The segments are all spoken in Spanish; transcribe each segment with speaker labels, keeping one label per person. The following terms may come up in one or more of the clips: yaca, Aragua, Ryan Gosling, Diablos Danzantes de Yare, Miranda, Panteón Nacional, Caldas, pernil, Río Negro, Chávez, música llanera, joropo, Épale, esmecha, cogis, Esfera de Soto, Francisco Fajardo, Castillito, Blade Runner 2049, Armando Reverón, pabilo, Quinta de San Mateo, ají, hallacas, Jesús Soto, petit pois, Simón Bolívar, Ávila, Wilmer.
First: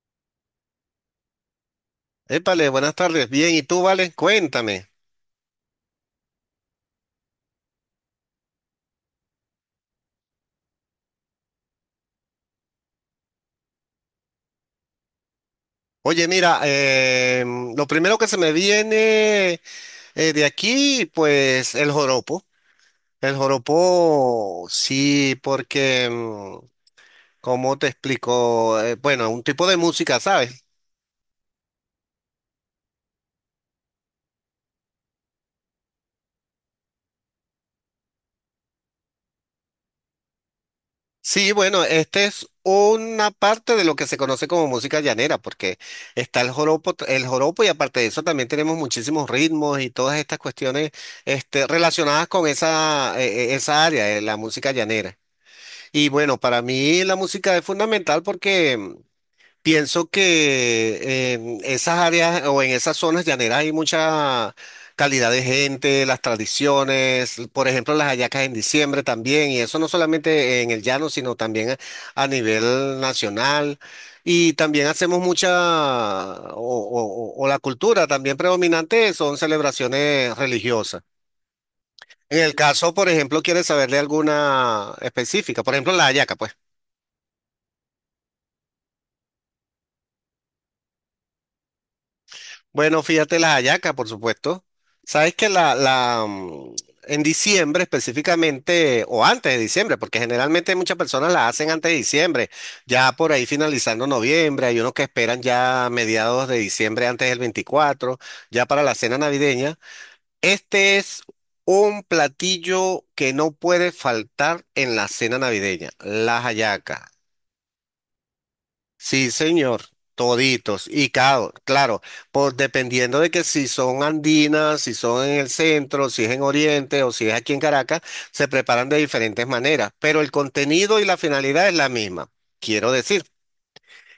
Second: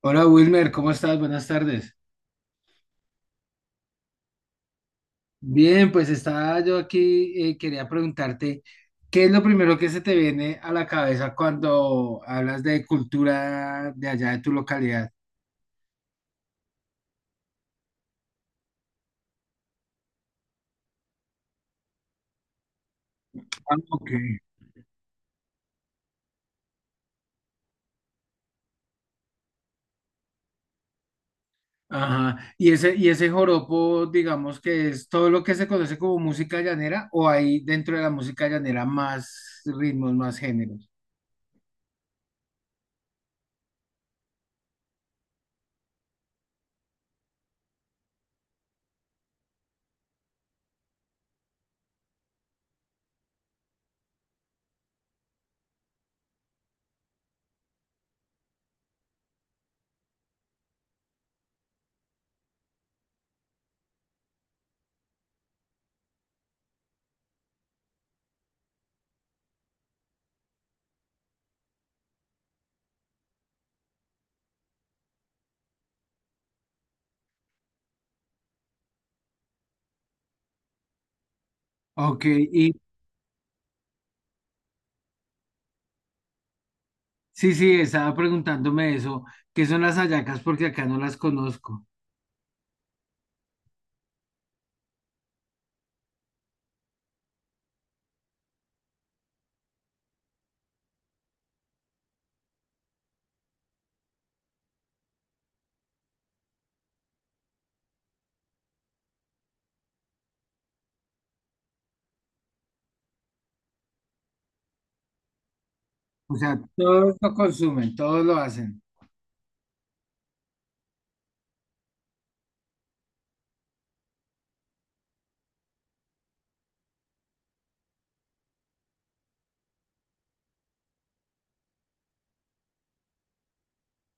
Speaker 1: Hola Wilmer, ¿cómo estás? Buenas tardes.
Speaker 2: Épale, buenas tardes. Bien, ¿y tú, Vale? Cuéntame.
Speaker 1: Bien, pues estaba yo aquí, quería preguntarte, ¿qué es lo primero que se te viene a la cabeza cuando hablas de cultura de allá de tu localidad?
Speaker 2: Oye, mira, lo primero que se me viene de aquí, pues el joropo. El
Speaker 1: Ah, ok.
Speaker 2: joropo, sí, porque, ¿cómo te explico? Bueno, un tipo de música, ¿sabes?
Speaker 1: Ajá. ¿Y ese joropo, digamos que es todo lo que se conoce como música llanera o hay dentro de la música llanera más ritmos, más géneros?
Speaker 2: Sí, bueno, este es una parte de lo que se conoce como música llanera, porque está el joropo, el joropo y aparte de eso también tenemos muchísimos ritmos y todas estas cuestiones este, relacionadas con esa área de la música llanera. Y bueno, para mí la música es fundamental porque pienso que en esas áreas o en esas zonas llaneras hay mucha calidad de gente, las tradiciones, por ejemplo, las hallacas en diciembre también, y eso no solamente en el llano, sino también a nivel nacional. Y también hacemos mucha, o la cultura también predominante son celebraciones religiosas.
Speaker 1: Ok,
Speaker 2: En el
Speaker 1: y
Speaker 2: caso, por ejemplo, quieres saber de alguna específica, por ejemplo, la hallaca, pues.
Speaker 1: sí, sí, estaba preguntándome eso, ¿qué son las hallacas? Porque acá no las conozco.
Speaker 2: Bueno, fíjate las hallacas, por supuesto. Sabes que en diciembre específicamente, o antes de diciembre, porque generalmente muchas personas la hacen antes de diciembre, ya por ahí finalizando noviembre, hay unos que esperan ya mediados de diciembre, antes del 24, ya para la cena navideña. Este es un platillo que no puede faltar en la cena navideña,
Speaker 1: O
Speaker 2: las
Speaker 1: sea,
Speaker 2: hallacas.
Speaker 1: todos lo consumen, todos lo hacen.
Speaker 2: Sí, señor, toditos. Y claro, claro, Por dependiendo de que si son andinas, si son en el centro, si es en Oriente o si es aquí en Caracas, se preparan de diferentes maneras, pero el contenido y la finalidad es la misma. Quiero decir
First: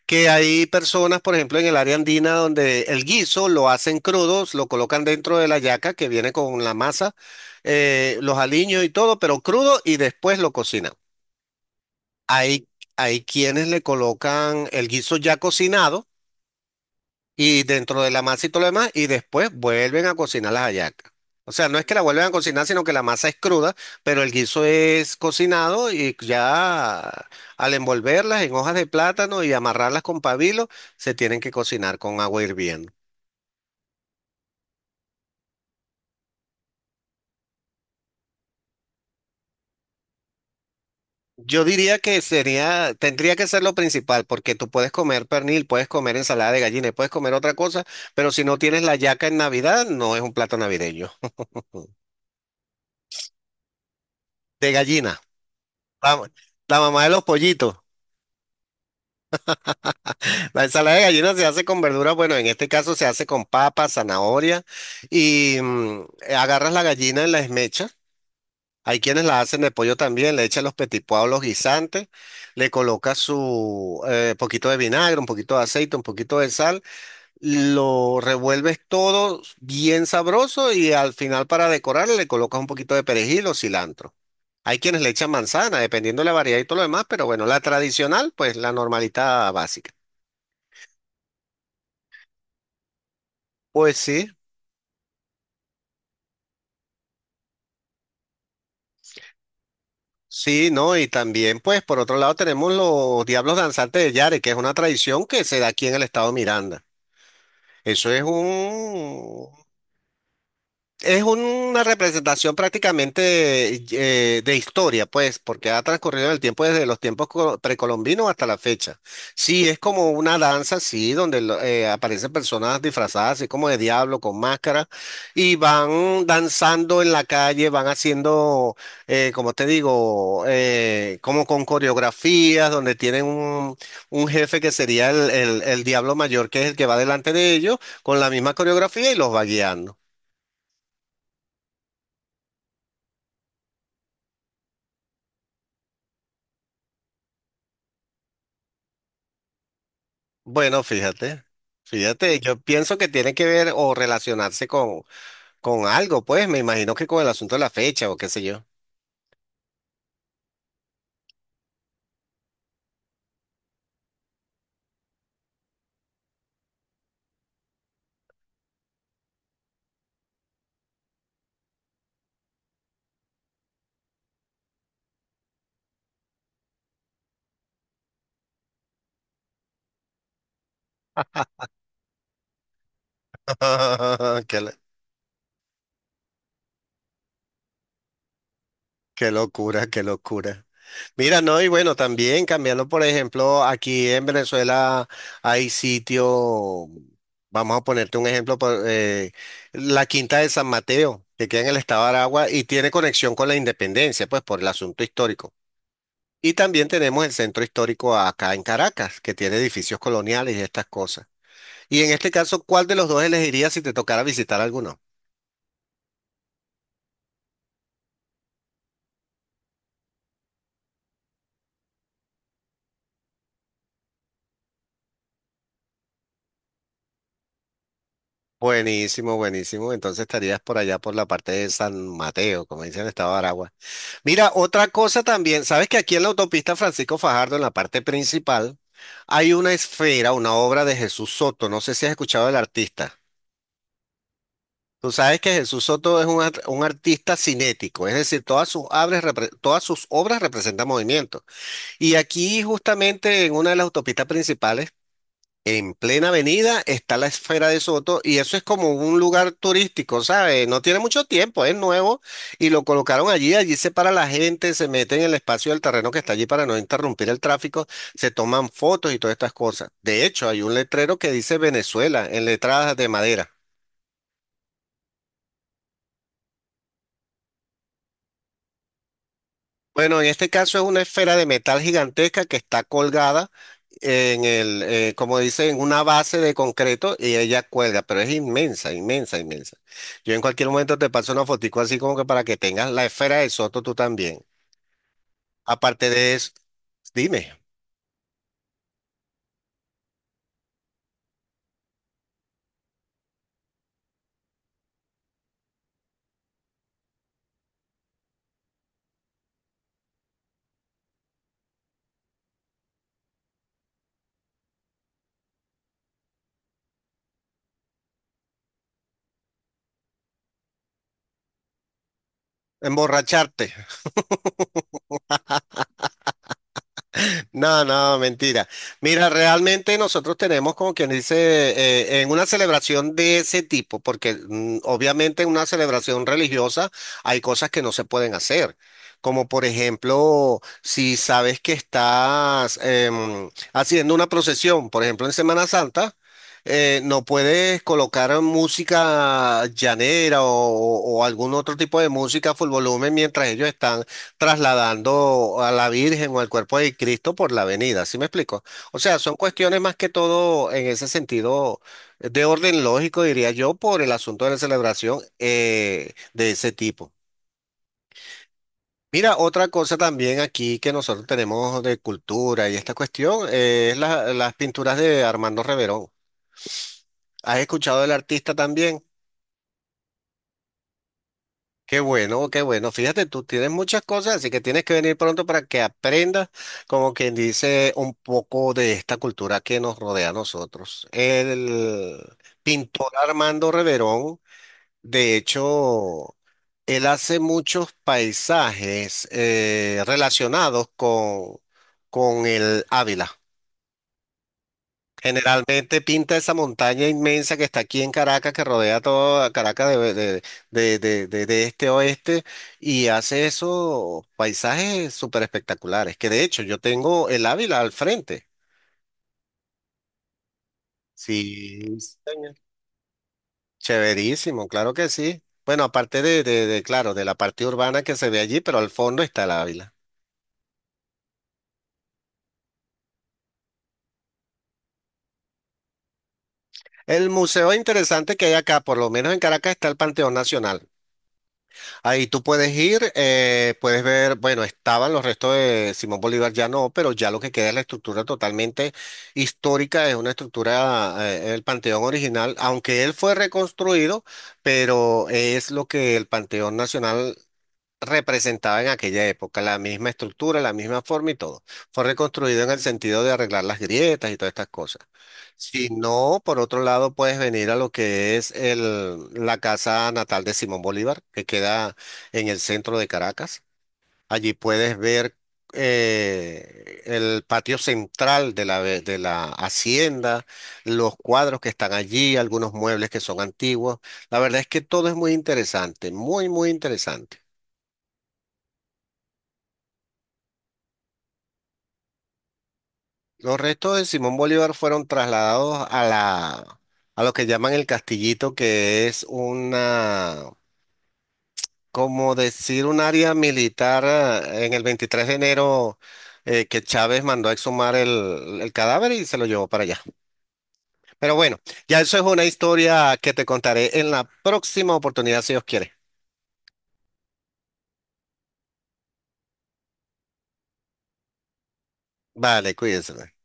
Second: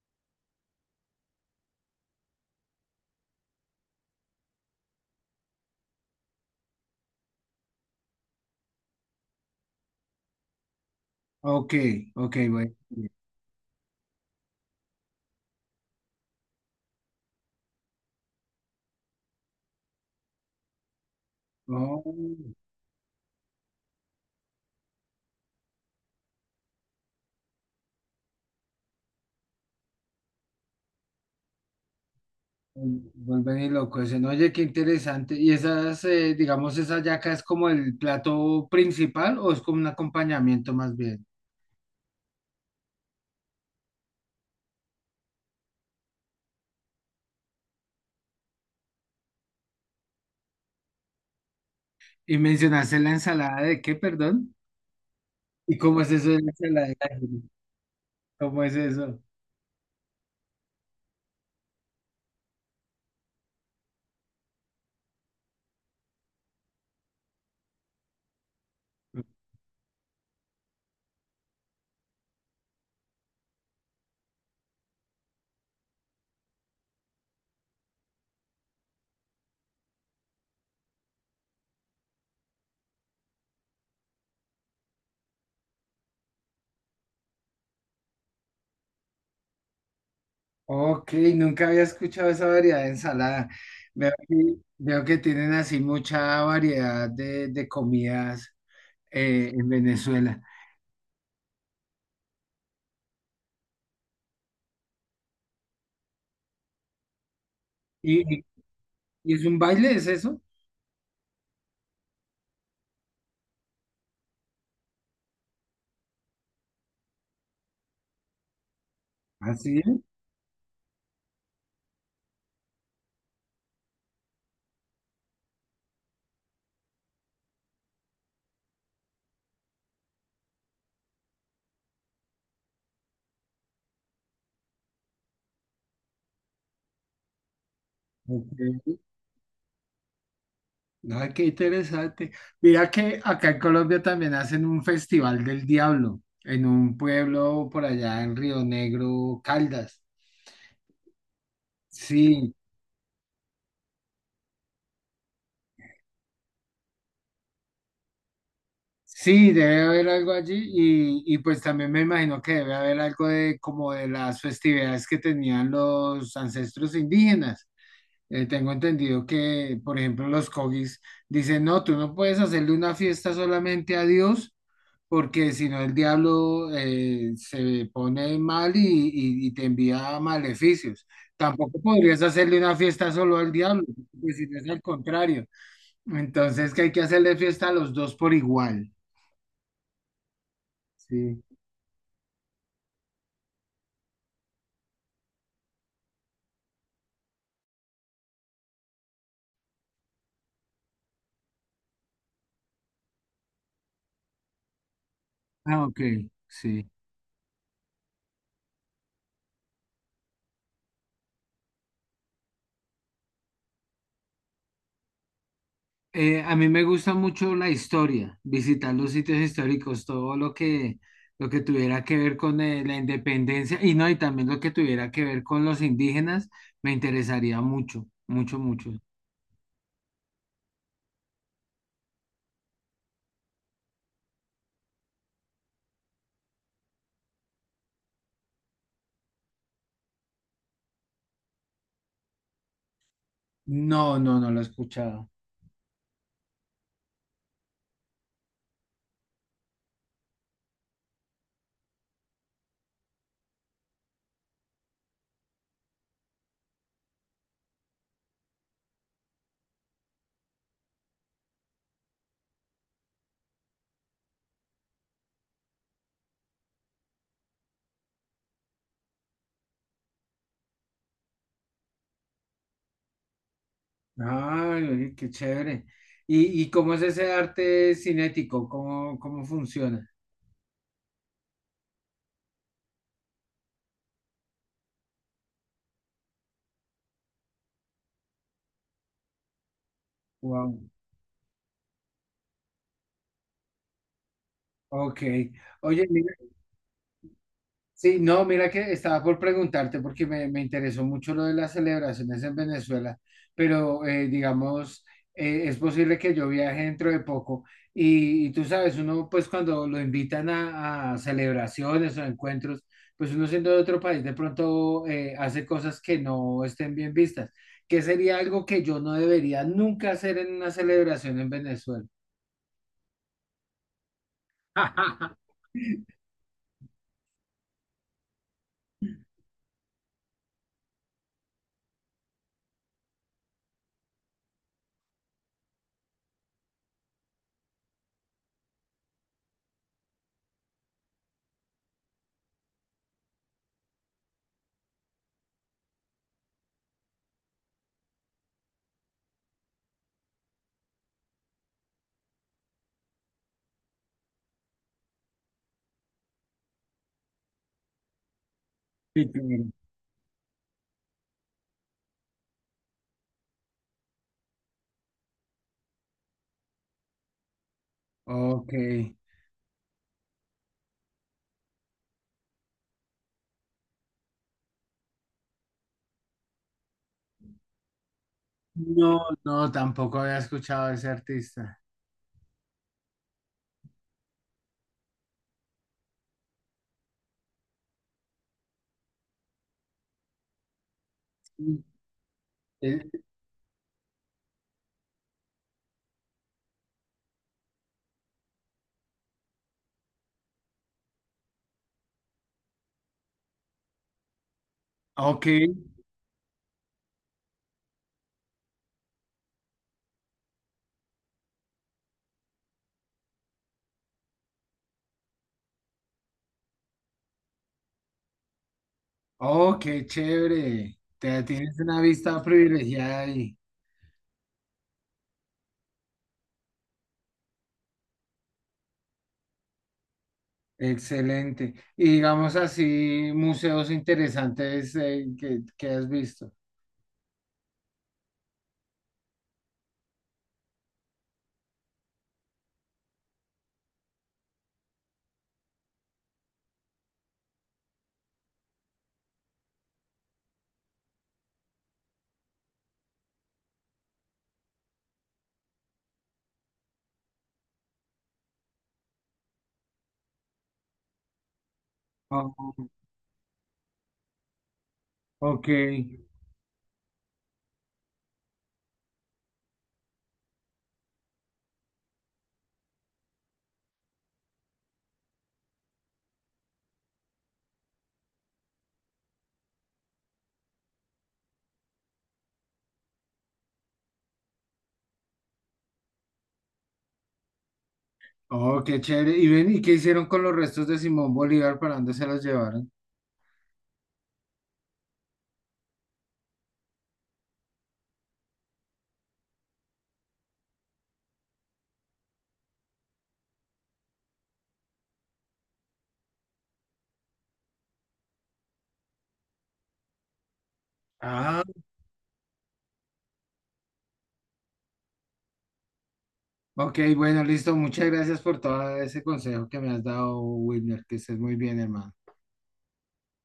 Speaker 2: que hay personas, por ejemplo, en el área andina donde el guiso lo hacen crudos, lo colocan dentro de la yaca que viene con la masa, los aliños y todo, pero crudo y después lo cocinan.
Speaker 1: Ok, ok,
Speaker 2: Hay,
Speaker 1: bueno.
Speaker 2: hay quienes le colocan el guiso ya cocinado y dentro de la masa y todo lo demás, y después vuelven a cocinar las hallacas. O sea, no es que la vuelven a
Speaker 1: Oh,
Speaker 2: cocinar, sino que la masa es cruda, pero el guiso es cocinado y ya al envolverlas en hojas de plátano y amarrarlas con pabilo, se tienen que cocinar con agua hirviendo.
Speaker 1: vuelven y loco ese. No, oye, qué interesante. ¿Y esas, digamos, esa yaca es como el plato principal o es como un acompañamiento más bien?
Speaker 2: Yo diría que sería, tendría que ser lo principal, porque tú puedes comer pernil, puedes comer ensalada de gallina, y puedes comer otra cosa, pero si no tienes la hallaca en Navidad, no es un plato navideño.
Speaker 1: Y mencionaste la ensalada de qué, perdón.
Speaker 2: De gallina,
Speaker 1: ¿Y cómo es
Speaker 2: la,
Speaker 1: eso de la
Speaker 2: la
Speaker 1: ensalada de
Speaker 2: mamá de los
Speaker 1: ají?
Speaker 2: pollitos.
Speaker 1: ¿Cómo es eso?
Speaker 2: La ensalada de gallina se hace con verduras, bueno, en este caso se hace con papa, zanahoria y agarras la gallina en la esmecha. Hay quienes la hacen de pollo también, le echan los petit pois, los guisantes, le colocas su poquito de vinagre, un poquito de aceite, un poquito de sal, lo revuelves todo bien sabroso y al final para decorar le colocas un poquito de perejil o cilantro. Hay quienes le echan manzana, dependiendo de la variedad y todo lo demás, pero bueno, la tradicional, pues la normalita básica.
Speaker 1: Ok, nunca había escuchado esa variedad de ensalada.
Speaker 2: Pues
Speaker 1: Veo
Speaker 2: sí.
Speaker 1: que, veo que tienen así mucha variedad de comidas en Venezuela.
Speaker 2: Sí, ¿no? Y también, pues, por otro lado tenemos los Diablos Danzantes de Yare, que es una tradición que se da aquí en el estado Miranda. Eso
Speaker 1: ¿Y,
Speaker 2: es
Speaker 1: y- ¿Y es
Speaker 2: un,
Speaker 1: un baile, es eso?
Speaker 2: es una representación prácticamente de historia, pues, porque ha transcurrido el tiempo desde los tiempos precolombinos hasta la fecha. Sí, es
Speaker 1: Así,
Speaker 2: como una danza, sí, donde aparecen personas disfrazadas, así como de diablo, con máscara, y van danzando en la calle, van haciendo, como te digo, como con coreografías, donde tienen un jefe que sería el diablo mayor, que es el que va delante de ellos, con la
Speaker 1: qué
Speaker 2: misma
Speaker 1: interesante.
Speaker 2: coreografía y los va guiando.
Speaker 1: Mira que acá en Colombia también hacen un festival del diablo en un pueblo por allá en Río Negro, Caldas.
Speaker 2: Bueno, fíjate, fíjate,
Speaker 1: Sí,
Speaker 2: yo pienso que tiene que ver o relacionarse con, algo, pues me imagino que con el asunto de la fecha o qué sé yo.
Speaker 1: sí, debe haber algo allí y pues también me imagino que debe haber algo de como de las festividades que tenían los ancestros indígenas. Tengo entendido que, por ejemplo, los cogis dicen, no, tú no puedes hacerle una fiesta solamente a Dios, porque si no el diablo se pone mal y te envía maleficios. Tampoco podrías hacerle una fiesta solo al diablo, pues si no
Speaker 2: Qué,
Speaker 1: es
Speaker 2: lo-
Speaker 1: al contrario. Entonces que hay que hacerle fiesta a los dos por igual.
Speaker 2: Qué locura, qué locura. Mira,
Speaker 1: Sí.
Speaker 2: no, y bueno, también cambiando, por ejemplo, aquí en Venezuela hay sitio, vamos a ponerte un ejemplo, la Quinta de San Mateo, que queda en el estado de Aragua y tiene conexión con la independencia, pues por el asunto histórico.
Speaker 1: Ah, ok,
Speaker 2: Y
Speaker 1: sí.
Speaker 2: también tenemos el centro histórico acá en Caracas, que tiene edificios coloniales y estas cosas. Y en este caso, ¿cuál de los dos elegirías si te tocara visitar alguno?
Speaker 1: A mí me gusta mucho la historia, visitar los sitios históricos, todo lo que tuviera que ver con la independencia y no, y también lo que tuviera que ver con los indígenas, me interesaría mucho, mucho, mucho.
Speaker 2: Buenísimo, buenísimo. Entonces estarías por allá por la parte de San Mateo, como dicen el estado de Aragua. Mira, otra cosa también, sabes que aquí en la autopista Francisco Fajardo, en la parte principal, hay una esfera, una obra de Jesús Soto. No sé si has escuchado del artista.
Speaker 1: No, no, no lo he
Speaker 2: Tú
Speaker 1: escuchado.
Speaker 2: sabes que Jesús Soto es un, un artista cinético, es decir, todas sus, obras todas sus obras representan movimiento. Y aquí justamente en una de las autopistas principales en plena avenida está la Esfera de Soto y eso es como un lugar turístico, ¿sabes? No tiene mucho tiempo, es nuevo y lo colocaron allí, allí se para la gente, se mete en el espacio del terreno que está allí para no interrumpir el tráfico, se toman fotos y todas estas cosas. De hecho, hay un letrero que dice Venezuela en letras de madera.
Speaker 1: Ay, oye, qué chévere. Y cómo es ese arte cinético? ¿Cómo, cómo funciona?
Speaker 2: Bueno, en este caso es una esfera de metal gigantesca que está colgada en el, como dice, en una base de concreto y ella cuelga, pero es inmensa, inmensa, inmensa. Yo en cualquier
Speaker 1: Wow.
Speaker 2: momento te paso una fotico así como que para que tengas la esfera de Soto tú también.
Speaker 1: Ok. Oye,
Speaker 2: Aparte de
Speaker 1: mira,
Speaker 2: eso, dime,
Speaker 1: sí, no, mira que estaba por preguntarte porque me interesó mucho lo de las celebraciones en Venezuela, pero digamos, es posible que yo viaje dentro de poco y tú sabes, uno pues cuando lo invitan a celebraciones o encuentros, pues uno siendo de otro país de pronto hace cosas que no estén bien vistas, que sería algo que yo no debería nunca hacer en una celebración en Venezuela.
Speaker 2: emborracharte. No, no, mentira. Mira, realmente nosotros tenemos como quien dice, en una celebración de ese tipo, porque obviamente en una celebración religiosa hay cosas que no se pueden hacer. Como por ejemplo, si sabes que estás haciendo una procesión, por ejemplo en Semana Santa, no puedes colocar música llanera o algún otro tipo de música a full volumen mientras ellos están trasladando a la Virgen o al cuerpo de Cristo por la avenida, ¿sí me explico? O sea,
Speaker 1: Sí,
Speaker 2: son
Speaker 1: claro.
Speaker 2: cuestiones más que todo en ese sentido de orden lógico, diría yo, por el asunto de la celebración de ese tipo.
Speaker 1: Ok.
Speaker 2: Mira, otra cosa también aquí que nosotros tenemos de cultura y esta cuestión es las pinturas de Armando Reverón. ¿Has escuchado del artista también?
Speaker 1: No, no, tampoco había escuchado a ese artista.
Speaker 2: Qué bueno, qué bueno. Fíjate, tú tienes muchas cosas, así que tienes que venir pronto para que aprendas, como quien dice, un poco de esta cultura que nos rodea a nosotros. El pintor
Speaker 1: Eh,
Speaker 2: Armando Reverón, de hecho, él hace muchos paisajes relacionados con, el Ávila.
Speaker 1: Ok,
Speaker 2: Generalmente pinta esa montaña inmensa que está aquí en Caracas, que rodea toda Caracas de este a oeste, y hace esos paisajes súper espectaculares, que de hecho yo tengo el Ávila al frente.
Speaker 1: oh, chévere. Te tienes
Speaker 2: Sí,
Speaker 1: una
Speaker 2: sí,
Speaker 1: vista
Speaker 2: señor.
Speaker 1: privilegiada ahí.
Speaker 2: Chéverísimo, claro que sí. Bueno, aparte de, claro, de la parte urbana que se ve allí, pero al fondo está el Ávila.
Speaker 1: Excelente. Y digamos así, museos interesantes que has visto.
Speaker 2: El museo interesante que hay acá, por lo menos en Caracas, está el Panteón Nacional. Ahí tú puedes ir, puedes ver, bueno, estaban los restos de Simón Bolívar, ya no, pero ya lo que queda es la estructura totalmente histórica, es una estructura, el Panteón original, aunque él fue reconstruido, pero es lo que el Panteón Nacional representaba en aquella época, la misma estructura, la misma forma y todo. Fue reconstruido en el
Speaker 1: Oh,
Speaker 2: sentido de arreglar las grietas y todas estas cosas.
Speaker 1: ok.
Speaker 2: Si no, por otro lado, puedes venir a lo que es el, la casa natal de Simón Bolívar, que queda en el centro de Caracas. Allí puedes ver el patio central de de la hacienda, los cuadros que están allí, algunos muebles que son antiguos. La verdad es que todo es muy interesante, muy, muy interesante.
Speaker 1: Oh, qué chévere. Y ven, ¿y qué hicieron con los restos de Simón Bolívar? ¿Para dónde se los llevaron?
Speaker 2: Los restos de Simón Bolívar fueron trasladados a a lo que llaman el Castillito, que es una, como decir, un área militar en el 23 de Enero que Chávez mandó a exhumar el cadáver y se lo llevó para allá. Pero bueno,
Speaker 1: Ah,
Speaker 2: ya eso es una historia que te contaré en la próxima oportunidad, si Dios quiere.
Speaker 1: ok, bueno, listo. Muchas gracias por todo ese consejo que me has dado, Wilmer. Que estés muy bien, hermano.
Speaker 2: Vale, cuídense, pues.